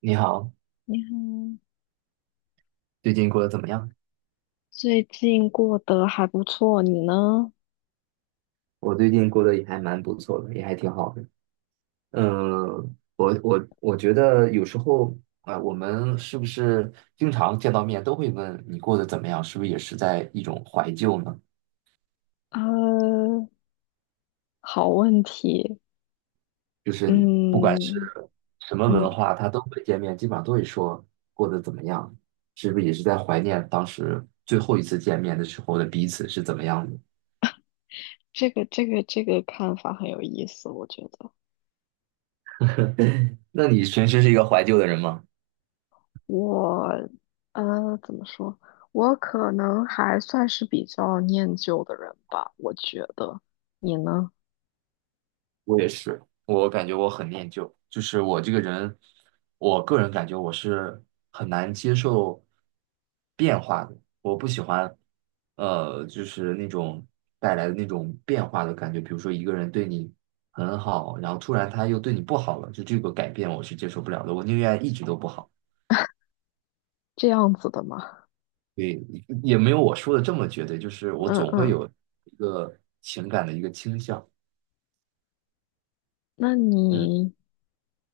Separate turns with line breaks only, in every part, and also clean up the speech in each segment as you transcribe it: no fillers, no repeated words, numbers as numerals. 你好，
你好，
最近过得怎么样？
最近过得还不错，你呢？
我最近过得也还蛮不错的，也还挺好的。我觉得有时候我们是不是经常见到面都会问你过得怎么样？是不是也是在一种怀旧呢？
呃，好问题。
就是
嗯
什么文
嗯，
化他都会见面，基本上都会说过得怎么样，是不是也是在怀念当时最后一次见面的时候的彼此是怎么样的？
这个看法很有意思，我觉得
那你平时是一个怀旧的人吗？
我怎么说？我可能还算是比较念旧的人吧，我觉得。你呢？
我也是，我感觉我很念旧，就是我这个人，我个人感觉我是很难接受变化的，我不喜欢，就是那种带来的那种变化的感觉，比如说一个人对你很好，然后突然他又对你不好了，就这个改变我是接受不了的，我宁愿一直都不好。
这样子的吗？
对，也没有我说的这么绝对，就是我
嗯
总会
嗯，
有一个情感的一个倾向，
那
嗯
你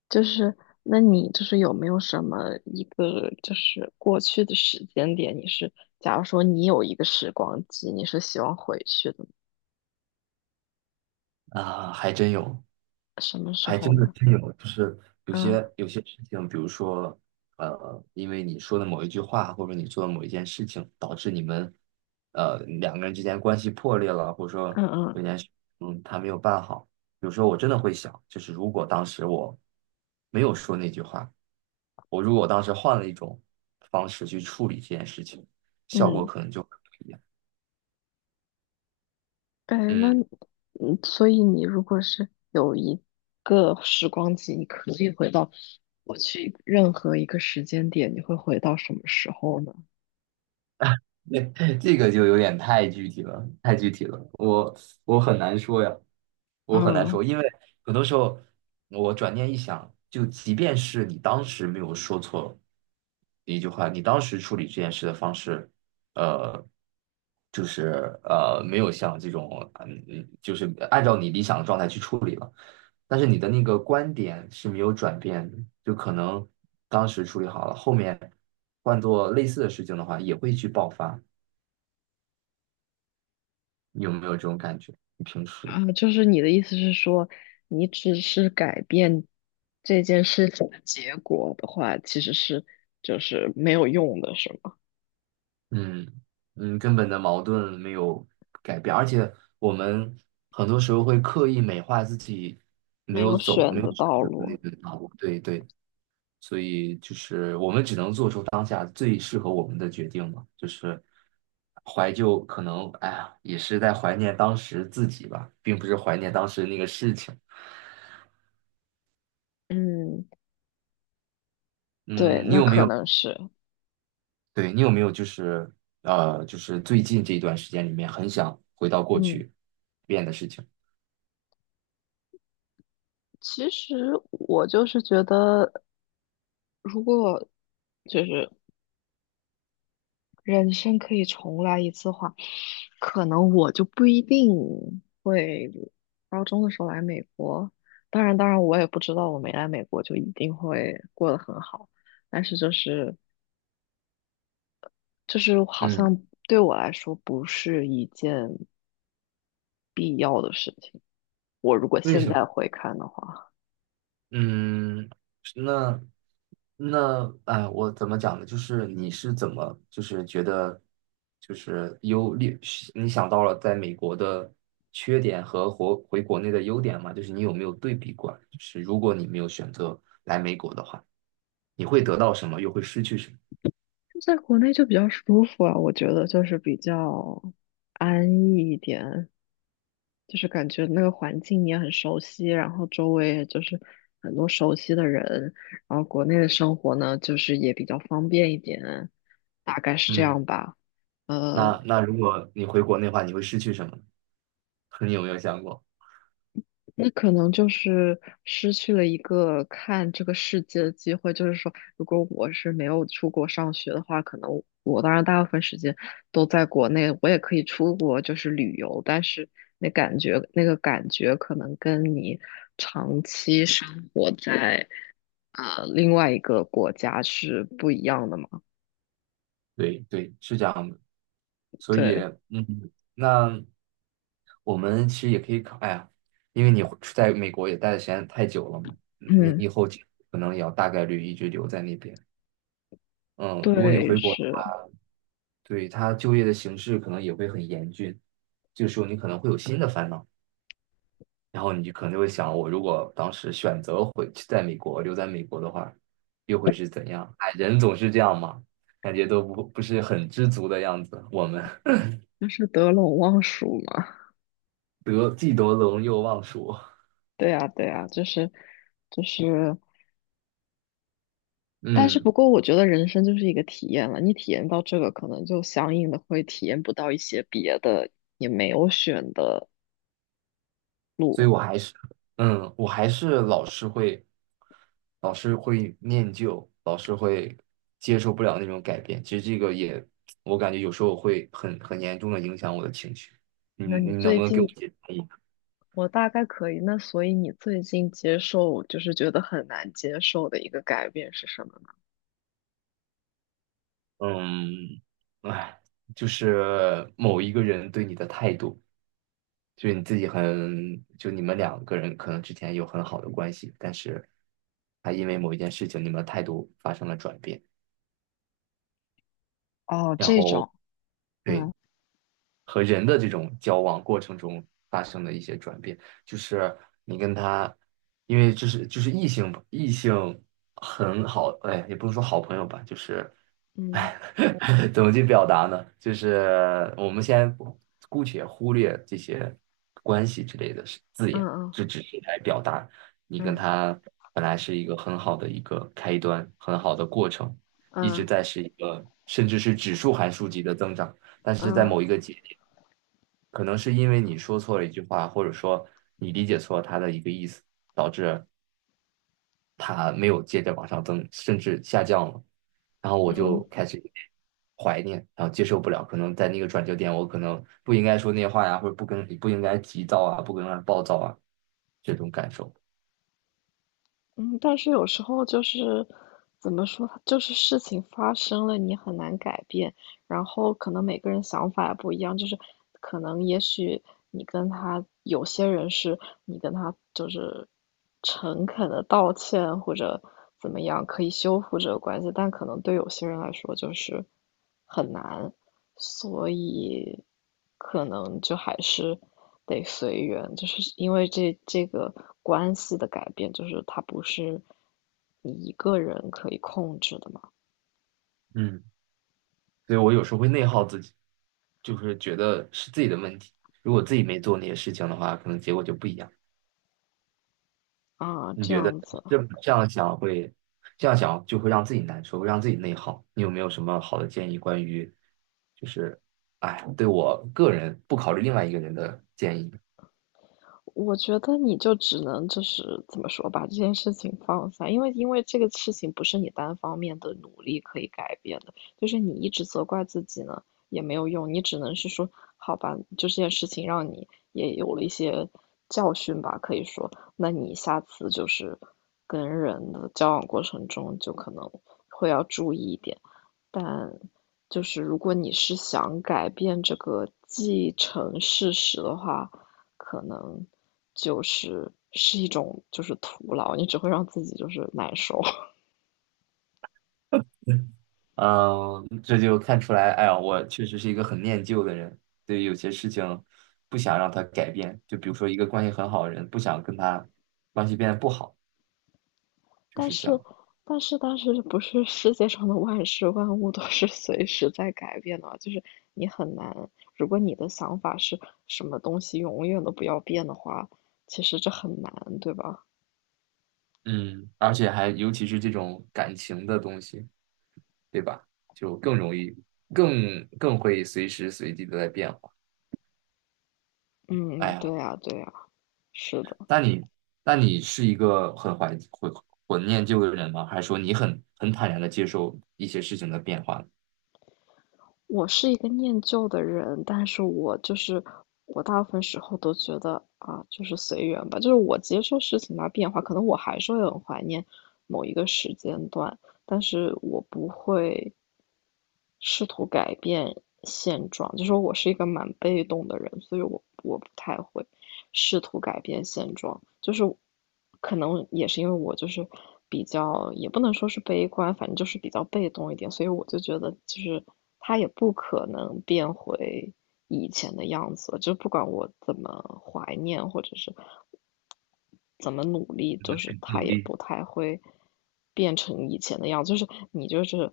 就是，那你有没有什么一个过去的时间点？你是，假如说你有一个时光机，你是希望回去的，
啊，还真有。
什么时
还
候
真的
呢？
真有，就是有
嗯
些有些事情，比如说，因为你说的某一句话，或者你做的某一件事情，导致你们，两个人之间关系破裂了，或者说
嗯嗯
有件事，嗯，他没有办好。有时候我真的会想，就是如果当时我没有说那句话，我如果当时换了一种方式去处理这件事情，效果
嗯，
可能就会不一样。
哎，那
嗯
你嗯，所以你如果是有一个时光机，你可以回到过去任何一个时间点，你会回到什么时候呢？
那这个就有点太具体了，太具体了，我很难说呀，我很难说，
嗯，
因为很多时候我转念一想，就即便是你当时没有说错一句话，你当时处理这件事的方式，呃，就是没有像这种嗯嗯，就是按照你理想的状态去处理了，但是你的那个观点是没有转变的，就可能当时处理好了，后面换做类似的事情的话，也会去爆发。你有没有这种感觉？你平时，
啊，就是你的意思是说，你只是改变这件事情的结果的话，其实是没有用的，是吗？
嗯嗯，根本的矛盾没有改变，而且我们很多时候会刻意美化自己没
没
有
有
走、
选
没有
的
选
道
择的那
路。
个道路。对对，所以就是我们只能做出当下最适合我们的决定嘛，就是怀旧，可能哎呀，也是在怀念当时自己吧，并不是怀念当时那个事情。
嗯，对，
嗯，你
那
有没
可
有？
能是。
对，你有没有就是就是最近这一段时间里面很想回到过
嗯，
去变的事情？
其实我就是觉得，如果就是人生可以重来一次的话，可能我就不一定会高中的时候来美国。当然，当然，我也不知道我没来美国就一定会过得很好。但是就是好
嗯，
像对我来说不是一件必要的事情。我如果
为
现
什么？
在回看的话，
嗯，那那哎，我怎么讲呢？就是你是怎么就是觉得就是优劣，你想到了在美国的缺点和回国内的优点吗？就是你有没有对比过来？就是如果你没有选择来美国的话，你会得到什么，又会失去什么？
就在国内就比较舒服啊，我觉得就是比较安逸一点，就是感觉那个环境你也很熟悉，然后周围也就是很多熟悉的人，然后国内的生活呢，就是也比较方便一点，大概是这
嗯。
样吧。呃，
那那如果你回国内的话，你会失去什么呢？你有没有想过？
那可能就是失去了一个看这个世界的机会。就是说，如果我是没有出国上学的话，可能我当然大部分时间都在国内，我也可以出国就是旅游，但是那个感觉可能跟你长期生活在另外一个国家是不一样的嘛。
对对，是这样的。所以，
对，
嗯，那我们其实也可以考，哎呀，因为你回在美国也待的时间太久了嘛，你
嗯，
以后可能也要大概率一直留在那边。嗯，如果你
对，
回国的话，
是，
对他就业的形势可能也会很严峻，这个时候你可能会有新的烦恼。然后你就可能会想，我如果当时选择回去在美国留在美国的话，又会是怎样？哎，人总是这样嘛，感觉都不是很知足的样子。我们
就是得陇望蜀嘛。
得既得陇又忘蜀，
对呀，对呀，就是。但是不
嗯，
过，我觉得人生就是一个体验了。你体验到这个，可能就相应的会体验不到一些别的，也没有选的。
所以我还是，嗯，我还是老是会，老是会念旧，老是会接受不了那种改变。其实这个也，我感觉有时候会很严重的影响我的情绪。你
那你
你能
最
不能给我一
近，
些建议？
我大概可以。那所以你最近接受，就是觉得很难接受的一个改变是什么呢？
嗯，哎，就是某一个人对你的态度，就是你自己很，就你们两个人可能之前有很好的关系，但是他因为某一件事情，你们的态度发生了转变，
哦，
然
这
后
种，
对，
嗯
和人的这种交往过程中发生的一些转变，就是你跟他，因为就是异性吧，异性很好，哎，也不能说好朋友吧，就是，
嗯
哎，怎么去表达呢？就是我们先姑且忽略这些关系之类的是字眼，
嗯
这只是来表达你跟
嗯
他本来是一个很好的一个开端，很好的过程，一直
嗯
在是一个甚至是指数函数级的增长。但是在
嗯
某一个节点，可能是因为你说错了一句话，或者说你理解错了它的一个意思，导致它没有接着往上增，甚至下降了。然后我就
嗯
开始有点怀念，然后接受不了。可能在那个转折点，我可能不应该说那些话呀，或者不应该急躁啊，不应该暴躁啊，这种感受。
嗯，但是有时候就是怎么说，就是事情发生了，你很难改变。然后可能每个人想法也不一样，就是可能也许你跟他有些人是你跟他就是诚恳的道歉或者怎么样可以修复这个关系，但可能对有些人来说就是很难，所以可能就还是得随缘，就是因为这个关系的改变，就是它不是你一个人可以控制的嘛，
嗯所以我有时候会内耗自己，就是觉得是自己的问题。如果自己没做那些事情的话，可能结果就不一样。
啊，
你
这
觉得
样子。
这样想会，这样想就会让自己难受，会让自己内耗。你有没有什么好的建议关于，就是，哎，对我个人不考虑另外一个人的建议？
我觉得你就只能就是怎么说，把这件事情放下，因为这个事情不是你单方面的努力可以改变的，就是你一直责怪自己呢也没有用，你只能是说，好吧，就这件事情让你也有了一些教训吧，可以说，那你下次就是跟人的交往过程中就可能会要注意一点，但就是如果你是想改变这个既成事实的话，可能。就是是一种就是徒劳，你只会让自己就是难受。
嗯，这就看出来，哎呀，我确实是一个很念旧的人，对于有些事情不想让他改变。就比如说一个关系很好的人，不想跟他关系变得不好，就
但
是这
是，
样。
但是，但是，不是世界上的万事万物都是随时在改变的啊，就是你很难。如果你的想法是什么东西永远都不要变的话，其实这很难，对吧？
嗯，而且还尤其是这种感情的东西。对吧？就更容易，更会随时随地的在变化。哎
嗯，对
呀，
呀，对呀，是的。
那你那你是一个很怀念旧的人吗？还是说你很坦然的接受一些事情的变化，
我是一个念旧的人，但是我就是我大部分时候都觉得啊，就是随缘吧，就是我接受事情的变化，可能我还是会很怀念某一个时间段，但是我不会试图改变现状，就说我是一个蛮被动的人，所以我不太会试图改变现状，就是可能也是因为我就是比较，也不能说是悲观，反正就是比较被动一点，所以我就觉得就是他也不可能变回以前的样子就不管我怎么怀念或者是怎么努力，就是他
努
也
力
不太会变成以前的样子。就是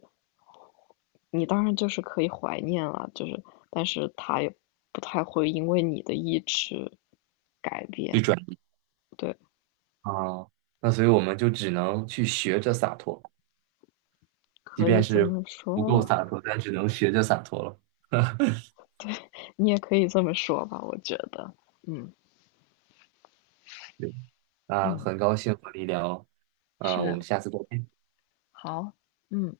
你当然就是可以怀念了，就是但是他也不太会因为你的意志改
去
变。
转
对，
啊？那所以我们就只能去学着洒脱，即
可以
便
这
是
么
不够
说，
洒脱，但只能学着洒脱了。
你也可以这么说吧，我觉得，嗯
对，那
嗯，
很高兴和你聊，呃，我
是
们下次再见。
好，嗯。